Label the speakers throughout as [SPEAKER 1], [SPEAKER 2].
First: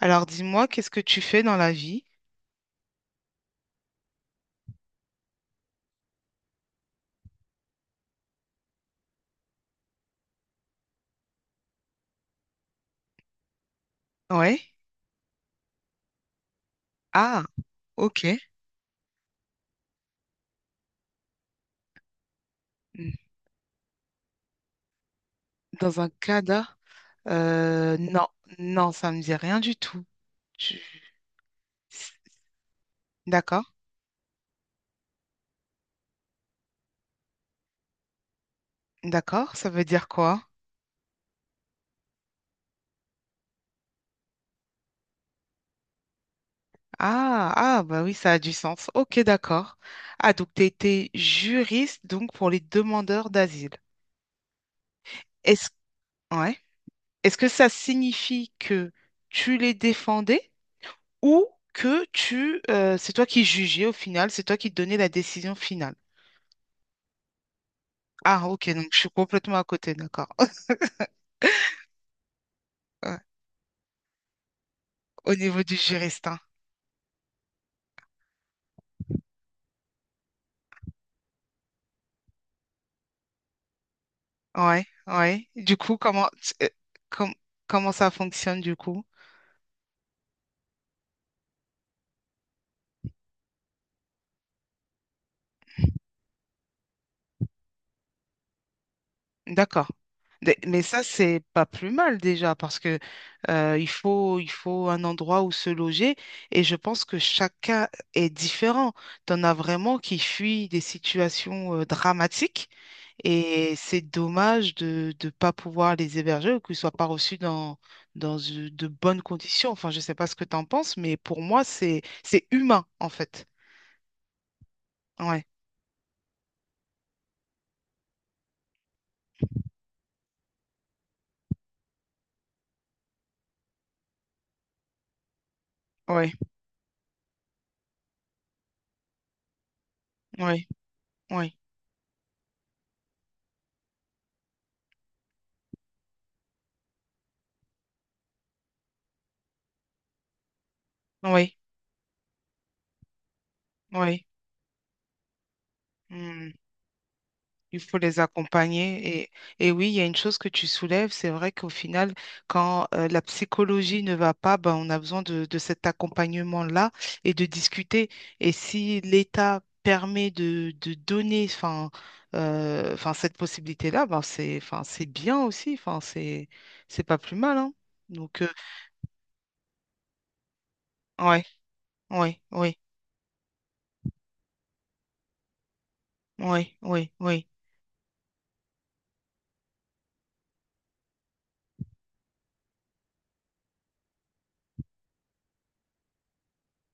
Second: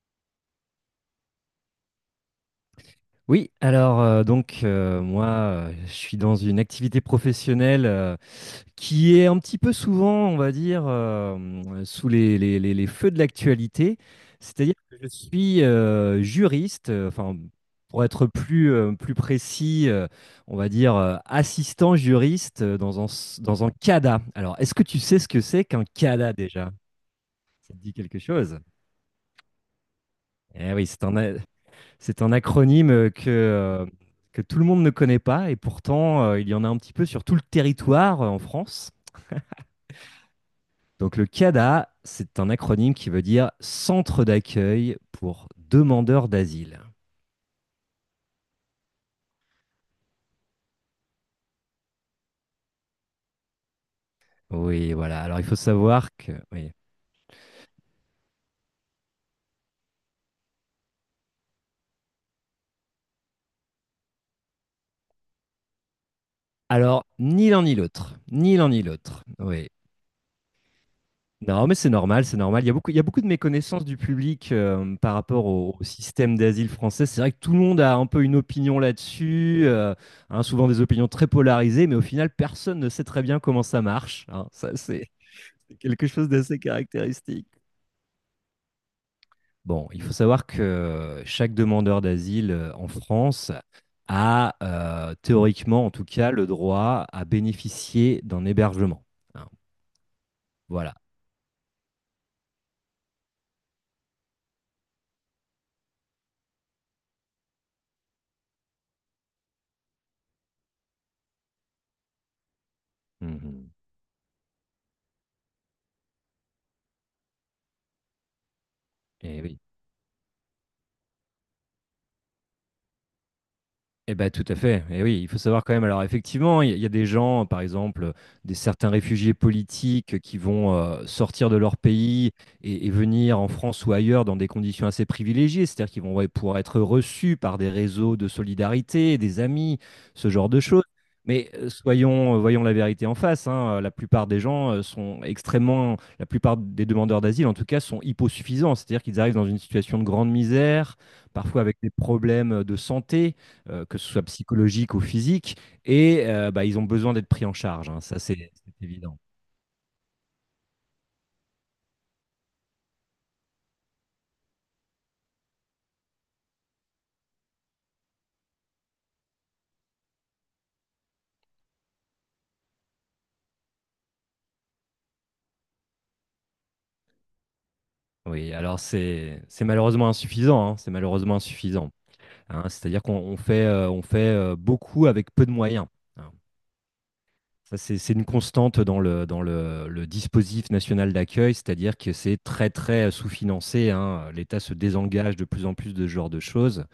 [SPEAKER 1] Alors dis-moi, qu'est-ce que tu fais dans la vie?
[SPEAKER 2] Oui, alors donc moi je suis dans une activité professionnelle qui est un petit peu souvent, on va dire, sous les feux de l'actualité.
[SPEAKER 1] Ouais.
[SPEAKER 2] C'est-à-dire que je suis juriste, enfin
[SPEAKER 1] Ah,
[SPEAKER 2] pour
[SPEAKER 1] ok.
[SPEAKER 2] être plus, plus précis, on va dire assistant juriste dans
[SPEAKER 1] Hmm.
[SPEAKER 2] dans un CADA. Alors, est-ce que tu sais ce que c'est qu'un
[SPEAKER 1] Dans un
[SPEAKER 2] CADA
[SPEAKER 1] CADA?
[SPEAKER 2] déjà? Ça te dit
[SPEAKER 1] Euh,
[SPEAKER 2] quelque
[SPEAKER 1] non,
[SPEAKER 2] chose?
[SPEAKER 1] non, ça me dit rien du tout.
[SPEAKER 2] Eh
[SPEAKER 1] Je-
[SPEAKER 2] oui, c'est un acronyme
[SPEAKER 1] D'accord,
[SPEAKER 2] que tout le monde ne connaît pas, et pourtant il y en a un petit peu sur tout le territoire en France.
[SPEAKER 1] d'accord, ça veut dire quoi?
[SPEAKER 2] Donc le CADA, c'est un acronyme qui veut dire Centre d'accueil pour demandeurs d'asile.
[SPEAKER 1] Ah, ah, bah oui, ça a du sens. Ok, d'accord. Ah, donc tu étais juriste donc pour les demandeurs d'asile.
[SPEAKER 2] Oui, voilà. Alors, il faut
[SPEAKER 1] Est-ce
[SPEAKER 2] savoir que,
[SPEAKER 1] ouais.
[SPEAKER 2] oui.
[SPEAKER 1] Est-ce que ça signifie que tu les défendais ou que tu c'est toi qui jugeais au final, c'est toi qui donnais la décision finale?
[SPEAKER 2] Alors, ni l'un ni l'autre,
[SPEAKER 1] Ah,
[SPEAKER 2] ni l'un
[SPEAKER 1] ok,
[SPEAKER 2] ni
[SPEAKER 1] donc je suis
[SPEAKER 2] l'autre.
[SPEAKER 1] complètement à
[SPEAKER 2] Oui.
[SPEAKER 1] côté, d'accord.
[SPEAKER 2] Non, mais c'est normal, c'est normal. Il y a beaucoup, il y a
[SPEAKER 1] Ouais,
[SPEAKER 2] beaucoup de méconnaissance du public par
[SPEAKER 1] au
[SPEAKER 2] rapport
[SPEAKER 1] niveau du
[SPEAKER 2] au système
[SPEAKER 1] Géristan.
[SPEAKER 2] d'asile français. C'est vrai que tout le monde a un peu une opinion là-dessus, hein, souvent des opinions très polarisées, mais au final, personne ne sait très bien comment ça marche, hein. Ça,
[SPEAKER 1] Ouais,
[SPEAKER 2] c'est
[SPEAKER 1] ouais. Du
[SPEAKER 2] c'est
[SPEAKER 1] coup,
[SPEAKER 2] quelque chose
[SPEAKER 1] comment,
[SPEAKER 2] d'assez
[SPEAKER 1] euh, com-
[SPEAKER 2] caractéristique.
[SPEAKER 1] comment ça fonctionne du coup?
[SPEAKER 2] Bon, il faut savoir que chaque demandeur d'asile en France a théoriquement, en tout cas, le droit à bénéficier d'un hébergement, hein.
[SPEAKER 1] D'accord. Mais
[SPEAKER 2] Voilà.
[SPEAKER 1] ça, c'est pas plus mal déjà parce que il faut un endroit où se loger et je pense que chacun est différent. T'en as vraiment qui fuient des situations dramatiques
[SPEAKER 2] Mhm.
[SPEAKER 1] et c'est dommage de ne pas pouvoir les héberger ou qu'ils soient pas reçus dans, dans de bonnes
[SPEAKER 2] Eh oui.
[SPEAKER 1] conditions. Enfin, je sais pas ce que t'en penses, mais pour moi, c'est humain en fait.
[SPEAKER 2] Eh ben, tout à fait, et oui, il faut
[SPEAKER 1] Ouais,
[SPEAKER 2] savoir quand même, alors, effectivement, il y a des gens, par exemple, des certains réfugiés politiques qui vont, sortir de leur pays et venir en France ou ailleurs dans des conditions assez privilégiées. C'est-à-dire qu'ils vont, ouais,
[SPEAKER 1] ouais,
[SPEAKER 2] pouvoir être reçus par des réseaux de solidarité, des amis, ce genre de
[SPEAKER 1] ouais,
[SPEAKER 2] choses. Mais,
[SPEAKER 1] ouais,
[SPEAKER 2] voyons la vérité en face, hein, la plupart des gens, sont extrêmement, la plupart des demandeurs d'asile, en tout cas, sont hyposuffisants. C'est-à-dire qu'ils arrivent dans une situation de grande misère,
[SPEAKER 1] ouais,
[SPEAKER 2] parfois avec des problèmes de santé que ce soit
[SPEAKER 1] ouais.
[SPEAKER 2] psychologique ou physique, et
[SPEAKER 1] Mmh.
[SPEAKER 2] bah, ils ont besoin d'être pris en
[SPEAKER 1] Il
[SPEAKER 2] charge,
[SPEAKER 1] faut
[SPEAKER 2] hein, ça
[SPEAKER 1] les
[SPEAKER 2] c'est évident.
[SPEAKER 1] accompagner. Et oui, il y a une chose que tu soulèves, c'est vrai qu'au final, quand la psychologie ne va pas, ben, on a besoin de cet accompagnement-là et de discuter. Et si l'État permet de donner enfin, enfin, cette possibilité-là, ben, c'est, enfin, c'est bien aussi, enfin, c'est pas plus mal, hein. Donc,
[SPEAKER 2] Oui, alors, c'est malheureusement insuffisant, hein, c'est malheureusement
[SPEAKER 1] ouais,
[SPEAKER 2] insuffisant,
[SPEAKER 1] ouais,
[SPEAKER 2] hein,
[SPEAKER 1] ouais
[SPEAKER 2] c'est-à-dire qu'on fait beaucoup avec peu de moyens, hein.
[SPEAKER 1] ouais ouais oui.
[SPEAKER 2] Ça c'est une constante dans le, le dispositif national d'accueil, c'est-à-dire que c'est très très sous-financé, hein. L'État se désengage de plus en plus de ce genre de choses,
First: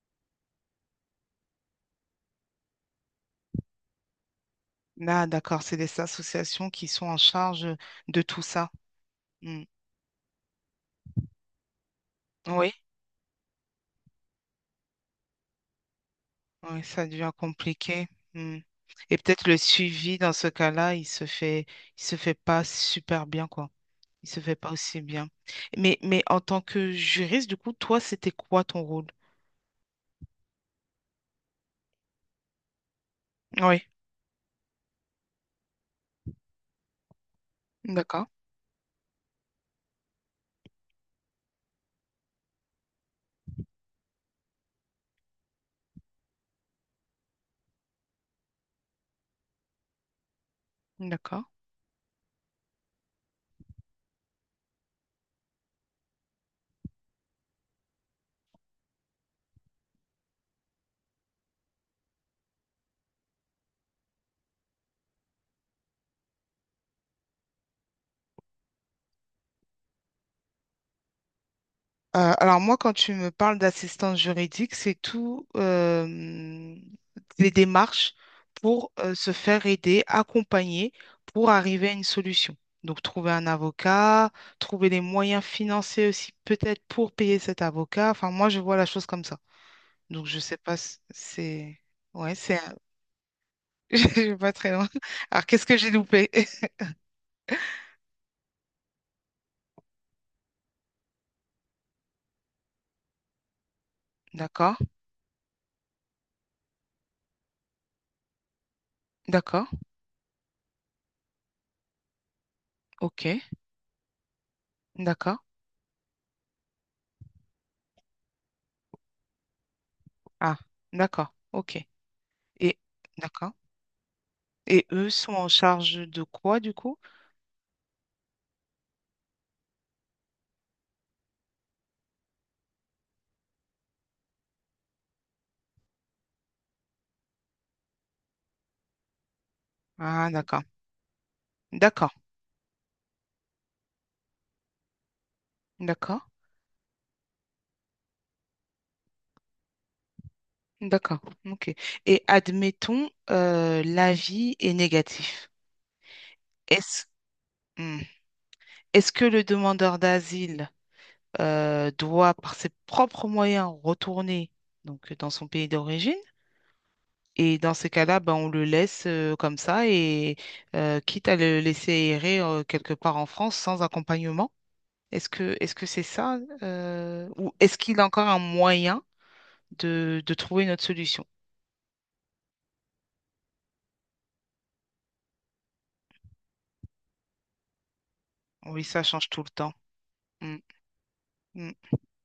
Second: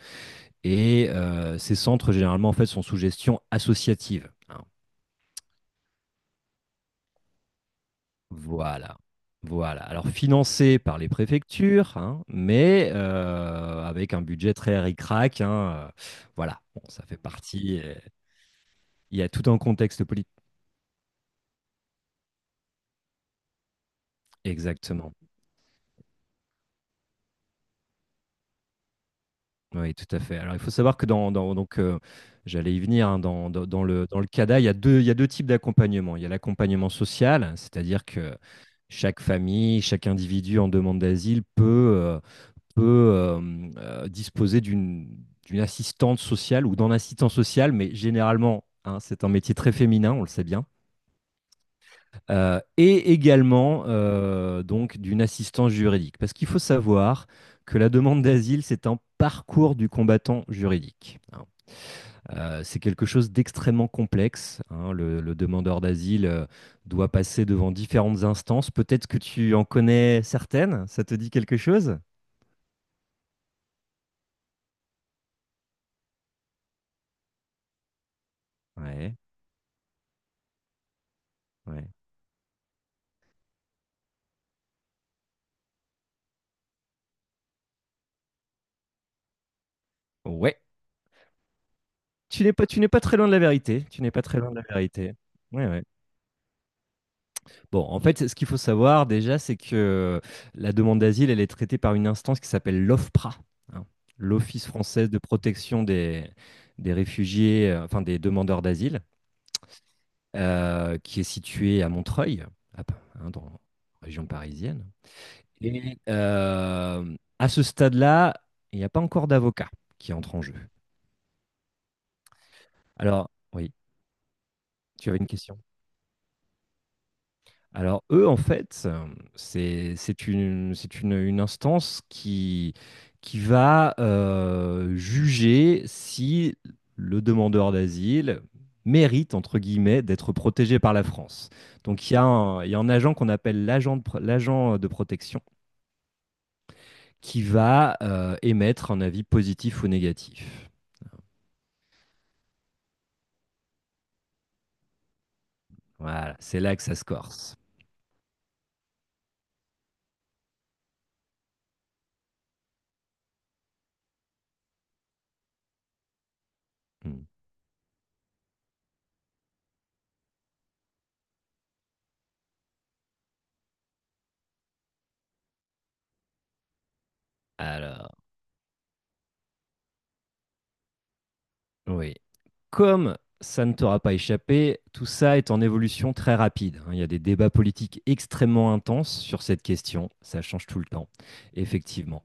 [SPEAKER 2] et ces centres généralement en fait sont sous gestion associative, hein.
[SPEAKER 1] Là, d'accord, c'est des associations qui sont en charge de tout ça.
[SPEAKER 2] Voilà.
[SPEAKER 1] Mm.
[SPEAKER 2] Voilà. Alors, financé par les préfectures, hein,
[SPEAKER 1] Oui.
[SPEAKER 2] mais avec un budget très ric-rac, hein, voilà.
[SPEAKER 1] Ouais,
[SPEAKER 2] Bon,
[SPEAKER 1] ça
[SPEAKER 2] ça fait
[SPEAKER 1] devient
[SPEAKER 2] partie,
[SPEAKER 1] compliqué. Mm. Et
[SPEAKER 2] il y a
[SPEAKER 1] peut-être
[SPEAKER 2] tout
[SPEAKER 1] le
[SPEAKER 2] un contexte
[SPEAKER 1] suivi dans
[SPEAKER 2] politique.
[SPEAKER 1] ce cas-là, il se fait pas super bien, quoi. Il se fait pas aussi
[SPEAKER 2] Exactement.
[SPEAKER 1] bien. Mais en tant que juriste, du coup, toi, c'était quoi ton rôle?
[SPEAKER 2] Oui, tout à fait. Alors, il faut savoir que j'allais y venir, hein, dans
[SPEAKER 1] Oui,
[SPEAKER 2] le CADA, il y a deux types d'accompagnement. Il y a l'accompagnement social, c'est-à-dire
[SPEAKER 1] d'accord,
[SPEAKER 2] que chaque famille, chaque individu en demande d'asile peut euh, peut euh, disposer d'une assistante sociale ou d'un assistant social, mais généralement, hein, c'est un métier très féminin, on le sait bien.
[SPEAKER 1] d'accord.
[SPEAKER 2] Et également donc d'une assistance juridique. Parce qu'il faut savoir que la demande d'asile, c'est un parcours du combattant juridique, hein. C'est quelque chose d'extrêmement complexe, hein. Le demandeur d'asile doit passer devant différentes instances. Peut-être que tu en connais certaines? Ça te dit quelque chose?
[SPEAKER 1] Alors moi, quand tu me parles d'assistance juridique, c'est tout les démarches pour
[SPEAKER 2] Ouais,
[SPEAKER 1] se faire aider, accompagner pour arriver
[SPEAKER 2] ouais.
[SPEAKER 1] à une solution. Donc trouver un avocat, trouver les moyens financiers aussi peut-être pour payer cet avocat. Enfin moi, je vois la chose comme ça. Donc je sais
[SPEAKER 2] Ouais.
[SPEAKER 1] pas, si c'est ouais,
[SPEAKER 2] Tu n'es
[SPEAKER 1] c'est
[SPEAKER 2] pas,
[SPEAKER 1] un-
[SPEAKER 2] tu n'es pas très loin de la vérité. Tu n'es pas
[SPEAKER 1] je vais
[SPEAKER 2] très loin
[SPEAKER 1] pas
[SPEAKER 2] de la
[SPEAKER 1] très loin.
[SPEAKER 2] vérité.
[SPEAKER 1] Alors qu'est-ce
[SPEAKER 2] Ouais,
[SPEAKER 1] que
[SPEAKER 2] ouais.
[SPEAKER 1] j'ai loupé?
[SPEAKER 2] Bon, en fait, ce qu'il faut savoir déjà, c'est que euh, la demande d'asile, elle est traitée par une instance qui s'appelle l'OFPRA, hein, l'Office
[SPEAKER 1] D'accord,
[SPEAKER 2] française de protection des réfugiés, enfin, des demandeurs d'asile,
[SPEAKER 1] d'accord,
[SPEAKER 2] qui est située à Montreuil,
[SPEAKER 1] ok,
[SPEAKER 2] hein, dans la région parisienne.
[SPEAKER 1] d'accord.
[SPEAKER 2] Et à ce stade-là, il n'y a pas encore d'avocat qui entre en jeu.
[SPEAKER 1] Ah, d'accord, ok. Et
[SPEAKER 2] Alors,
[SPEAKER 1] d'accord.
[SPEAKER 2] oui,
[SPEAKER 1] Et
[SPEAKER 2] tu
[SPEAKER 1] eux
[SPEAKER 2] avais une
[SPEAKER 1] sont en
[SPEAKER 2] question.
[SPEAKER 1] charge de quoi du coup?
[SPEAKER 2] Alors, eux, en fait, une instance qui va juger si le demandeur d'asile mérite, entre guillemets,
[SPEAKER 1] Ah,
[SPEAKER 2] d'être
[SPEAKER 1] d'accord.
[SPEAKER 2] protégé par la France. Donc
[SPEAKER 1] D'accord.
[SPEAKER 2] il y a un agent qu'on appelle l'agent de protection
[SPEAKER 1] D'accord.
[SPEAKER 2] qui va émettre un avis positif ou négatif.
[SPEAKER 1] D'accord. OK. Et admettons, l'avis est négatif.
[SPEAKER 2] Voilà, c'est là que ça
[SPEAKER 1] Est-ce
[SPEAKER 2] se corse.
[SPEAKER 1] hmm. Est-ce que le demandeur d'asile doit, par ses propres moyens, retourner donc, dans son pays d'origine?
[SPEAKER 2] Hmm.
[SPEAKER 1] Et dans ces cas-là, ben, on le laisse comme ça et quitte à le laisser errer quelque part en France sans accompagnement. Est-ce que c'est ça ou est-ce qu'il a
[SPEAKER 2] Alors...
[SPEAKER 1] encore un moyen? De trouver une autre solution.
[SPEAKER 2] Oui. Comme ça ne t'aura pas échappé, tout ça est en évolution très rapide, hein. Il y a des débats politiques extrêmement
[SPEAKER 1] Oui, ça
[SPEAKER 2] intenses
[SPEAKER 1] change tout
[SPEAKER 2] sur
[SPEAKER 1] le
[SPEAKER 2] cette
[SPEAKER 1] temps.
[SPEAKER 2] question. Ça
[SPEAKER 1] Mm,
[SPEAKER 2] change tout le temps,
[SPEAKER 1] mm.
[SPEAKER 2] effectivement.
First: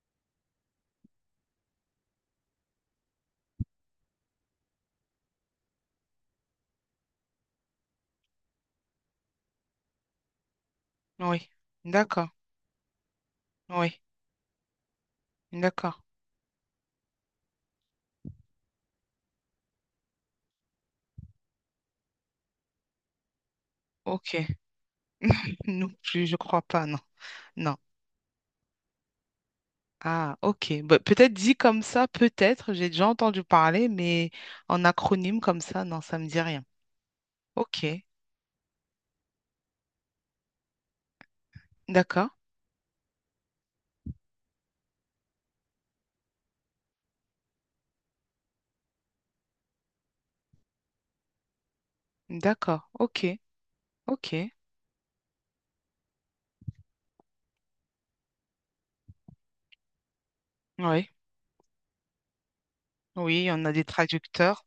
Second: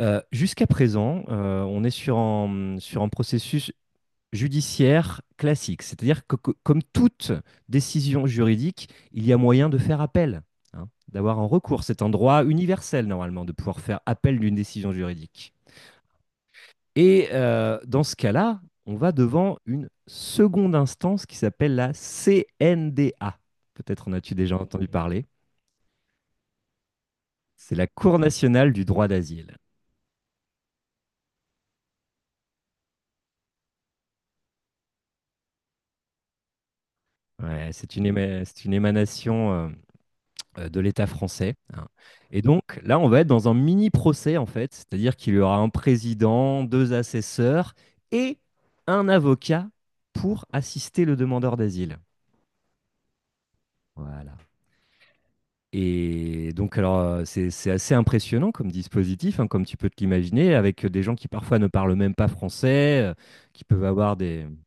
[SPEAKER 2] Jusqu'à présent, on est sur un processus judiciaire classique. C'est-à-dire que, comme toute décision juridique, il y a moyen de faire appel, hein, d'avoir un
[SPEAKER 1] Oui,
[SPEAKER 2] recours. C'est un
[SPEAKER 1] d'accord.
[SPEAKER 2] droit universel, normalement, de pouvoir
[SPEAKER 1] Oui,
[SPEAKER 2] faire appel d'une décision juridique.
[SPEAKER 1] d'accord.
[SPEAKER 2] Et dans ce cas-là, on va devant une seconde instance qui s'appelle la CNDA. Peut-être en as-tu
[SPEAKER 1] Ok.
[SPEAKER 2] déjà entendu parler.
[SPEAKER 1] Non plus, je crois pas, non.
[SPEAKER 2] C'est
[SPEAKER 1] Non.
[SPEAKER 2] la Cour nationale du droit d'asile.
[SPEAKER 1] Ah, ok. Bah, peut-être dit comme ça, peut-être, j'ai déjà entendu parler, mais en acronyme comme ça, non, ça me dit rien.
[SPEAKER 2] Ouais,
[SPEAKER 1] Ok.
[SPEAKER 2] c'est une émanation de l'État français, hein.
[SPEAKER 1] D'accord.
[SPEAKER 2] Et donc là, on va être dans un mini procès en fait, c'est-à-dire qu'il y aura un président, deux assesseurs et un avocat pour assister le demandeur d'asile.
[SPEAKER 1] D'accord. Ok. Ok.
[SPEAKER 2] Voilà. Et donc, alors, c'est assez impressionnant comme dispositif, hein, comme tu peux te l'imaginer, avec des
[SPEAKER 1] Oui.
[SPEAKER 2] gens qui parfois ne parlent même pas français,
[SPEAKER 1] Oui, on
[SPEAKER 2] qui
[SPEAKER 1] a des
[SPEAKER 2] peuvent avoir des.
[SPEAKER 1] traducteurs.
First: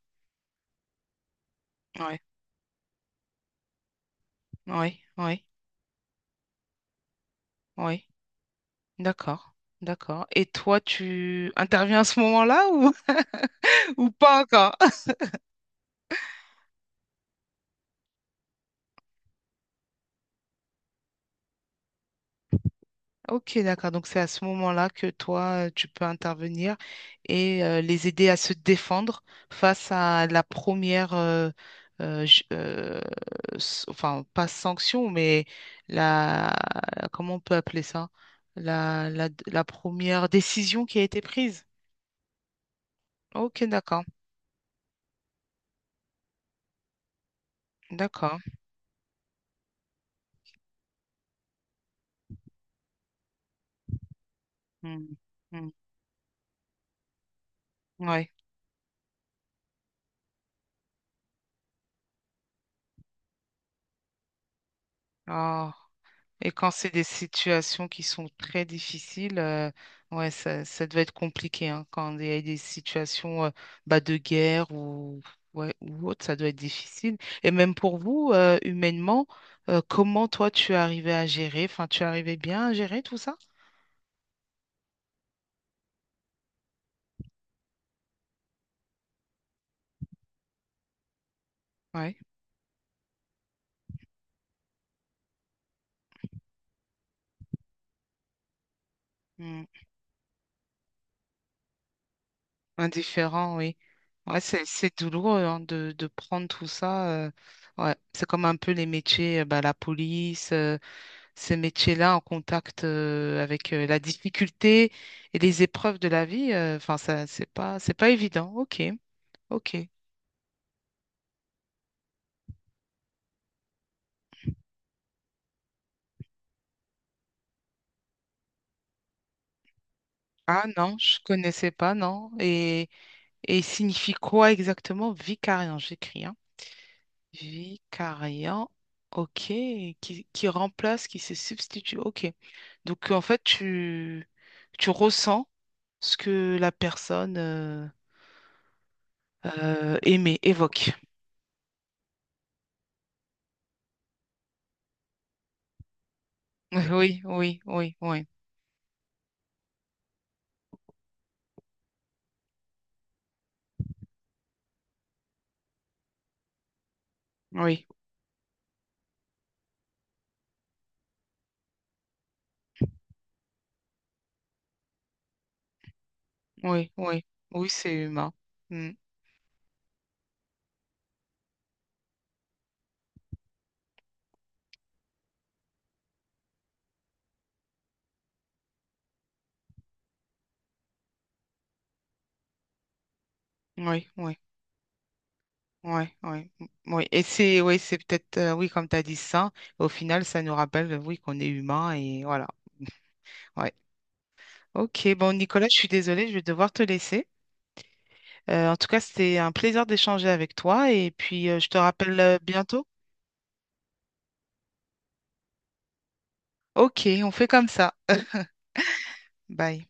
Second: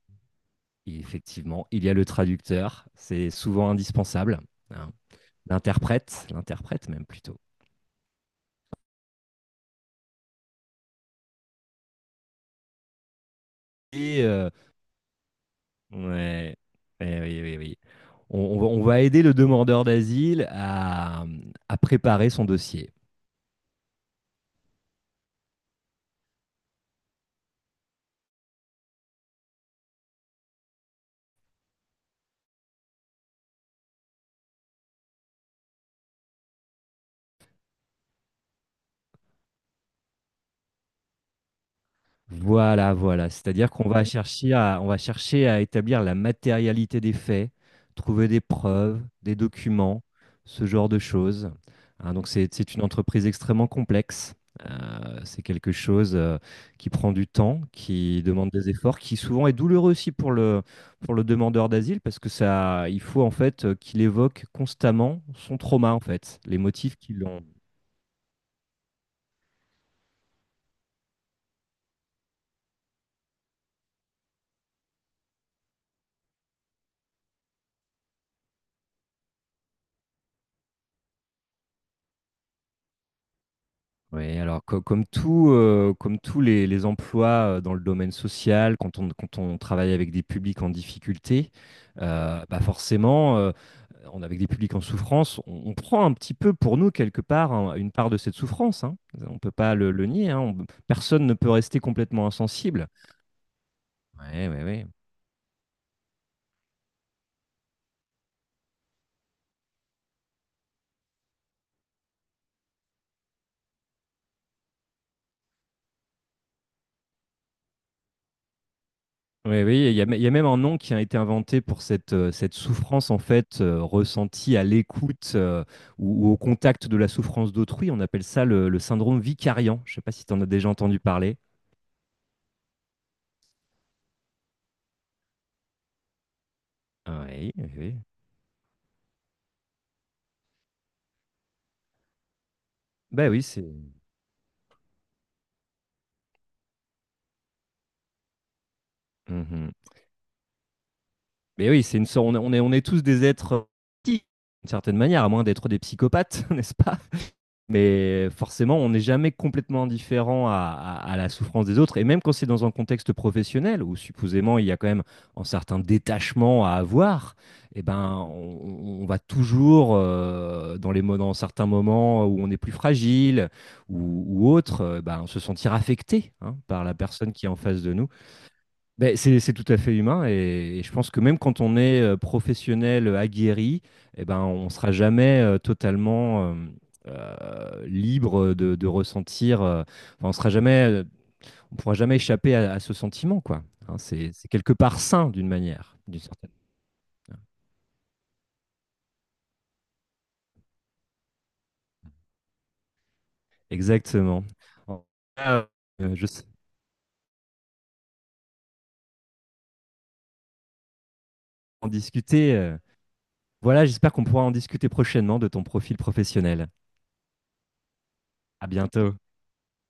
[SPEAKER 2] Et effectivement, il y a le
[SPEAKER 1] Oui.
[SPEAKER 2] traducteur, c'est souvent indispensable, hein.
[SPEAKER 1] Oui. Oui.
[SPEAKER 2] L'interprète même plutôt.
[SPEAKER 1] Oui. D'accord. D'accord. Et toi, tu interviens à ce moment-là ou, ou
[SPEAKER 2] Et
[SPEAKER 1] pas encore?
[SPEAKER 2] ouais, et oui, oui, oui. On va aider le demandeur d'asile à préparer son dossier.
[SPEAKER 1] Ok, d'accord. Donc c'est à ce moment-là que toi, tu peux intervenir et les aider à se défendre face à la première, euh, ju- euh, enfin pas sanction, mais la, comment on peut appeler ça? La première décision qui a été prise.
[SPEAKER 2] Voilà, voilà.
[SPEAKER 1] Ok,
[SPEAKER 2] C'est-à-dire qu'on
[SPEAKER 1] d'accord,
[SPEAKER 2] va chercher à, on va chercher à établir la matérialité des faits, trouver
[SPEAKER 1] d'accord.
[SPEAKER 2] des preuves, des documents, ce genre de choses. Hein, donc c'est une entreprise extrêmement complexe.
[SPEAKER 1] Hmm,
[SPEAKER 2] C'est
[SPEAKER 1] hmm,
[SPEAKER 2] quelque chose qui prend du temps, qui
[SPEAKER 1] ouais.
[SPEAKER 2] demande des efforts, qui souvent est douloureux aussi pour le demandeur d'asile parce que ça, il faut en fait qu'il évoque constamment son
[SPEAKER 1] Ah.
[SPEAKER 2] trauma en fait,
[SPEAKER 1] Et
[SPEAKER 2] les
[SPEAKER 1] quand c'est
[SPEAKER 2] motifs
[SPEAKER 1] des
[SPEAKER 2] qui l'ont.
[SPEAKER 1] situations qui sont très difficiles, ouais, ça doit être compliqué, hein. Quand il y a des situations bah, de guerre ou, ouais, ou autre, ça doit être difficile. Et même pour vous, humainement, comment toi tu arrivais à gérer? Enfin, tu arrivais bien à gérer tout ça?
[SPEAKER 2] Oui, alors, comme tout, comme tous les emplois dans le domaine social, quand on travaille avec des publics en difficulté,
[SPEAKER 1] Ouais.
[SPEAKER 2] bah, forcément, avec des publics en souffrance, on prend un petit peu pour nous quelque part, hein, une part de cette souffrance, hein. On ne peut
[SPEAKER 1] Mm.
[SPEAKER 2] pas le nier, hein. Personne ne peut rester complètement insensible.
[SPEAKER 1] Indifférent, oui. Ouais,
[SPEAKER 2] Oui, oui, oui.
[SPEAKER 1] c'est douloureux hein, de prendre tout ça. Ouais. C'est comme un peu les métiers, bah, la police. Ce métier-là en contact avec la difficulté et les épreuves de la vie, enfin ça c'est pas évident. Ok,
[SPEAKER 2] Oui,
[SPEAKER 1] ok.
[SPEAKER 2] oui, il y a même un nom qui a été inventé pour cette souffrance en fait ressentie à l'écoute ou au contact de la souffrance d'autrui. On appelle ça le syndrome vicariant. Je ne sais pas si tu en as
[SPEAKER 1] Ah
[SPEAKER 2] déjà
[SPEAKER 1] non,
[SPEAKER 2] entendu
[SPEAKER 1] je
[SPEAKER 2] parler.
[SPEAKER 1] connaissais pas, non. Et il signifie quoi exactement vicariant? J'écris, hein.
[SPEAKER 2] Ah, oui, oui, oui.
[SPEAKER 1] Vicariant, ok, qui remplace, qui se substitue, ok. Donc en
[SPEAKER 2] Bah oui,
[SPEAKER 1] fait,
[SPEAKER 2] c'est.
[SPEAKER 1] tu ressens ce que la personne
[SPEAKER 2] Mhm.
[SPEAKER 1] aimée évoque.
[SPEAKER 2] Mais oui, c'est une sorte. On est tous des êtres d'une certaine manière, à moins d'être des psychopathes, n'est-ce pas?
[SPEAKER 1] Oui, oui, oui, oui,
[SPEAKER 2] Mais forcément, on n'est jamais complètement indifférent à la souffrance des autres. Et même quand c'est dans un contexte professionnel, où supposément il y a quand même un certain détachement à avoir, eh
[SPEAKER 1] oui.
[SPEAKER 2] ben, on va toujours, dans dans certains moments où on est plus fragile ou autre, ben, se sentir affecté, hein, par
[SPEAKER 1] Oui,
[SPEAKER 2] la
[SPEAKER 1] oui,
[SPEAKER 2] personne qui est en
[SPEAKER 1] oui,
[SPEAKER 2] face de
[SPEAKER 1] c'est
[SPEAKER 2] nous.
[SPEAKER 1] humain. Mm.
[SPEAKER 2] Ben, c'est tout à fait humain et je pense que même quand on est professionnel aguerri, eh ben, on ne sera jamais totalement libre de ressentir, enfin, on sera jamais, on pourra jamais échapper à ce sentiment, quoi. Hein,
[SPEAKER 1] Oui, oui,
[SPEAKER 2] c'est quelque part sain d'une manière,
[SPEAKER 1] oui,
[SPEAKER 2] d'une
[SPEAKER 1] oui,
[SPEAKER 2] certaine
[SPEAKER 1] mm, oui. Et
[SPEAKER 2] manière.
[SPEAKER 1] c'est, oui, c'est peut-être, oui, comme tu as dit ça, au final, ça nous rappelle, oui, qu'on est humain et voilà. Mmh. Ouais.
[SPEAKER 2] Exactement. En-
[SPEAKER 1] Ok, bon, Nicolas,
[SPEAKER 2] Ah,
[SPEAKER 1] je suis
[SPEAKER 2] je
[SPEAKER 1] désolée, je vais
[SPEAKER 2] sais
[SPEAKER 1] devoir te laisser. En tout cas, c'était un plaisir d'échanger avec toi et puis je te
[SPEAKER 2] en
[SPEAKER 1] rappelle
[SPEAKER 2] discuter,
[SPEAKER 1] bientôt.
[SPEAKER 2] voilà, j'espère qu'on pourra en discuter prochainement de ton profil professionnel.
[SPEAKER 1] Ok, on fait comme ça.
[SPEAKER 2] À bientôt.
[SPEAKER 1] Bye.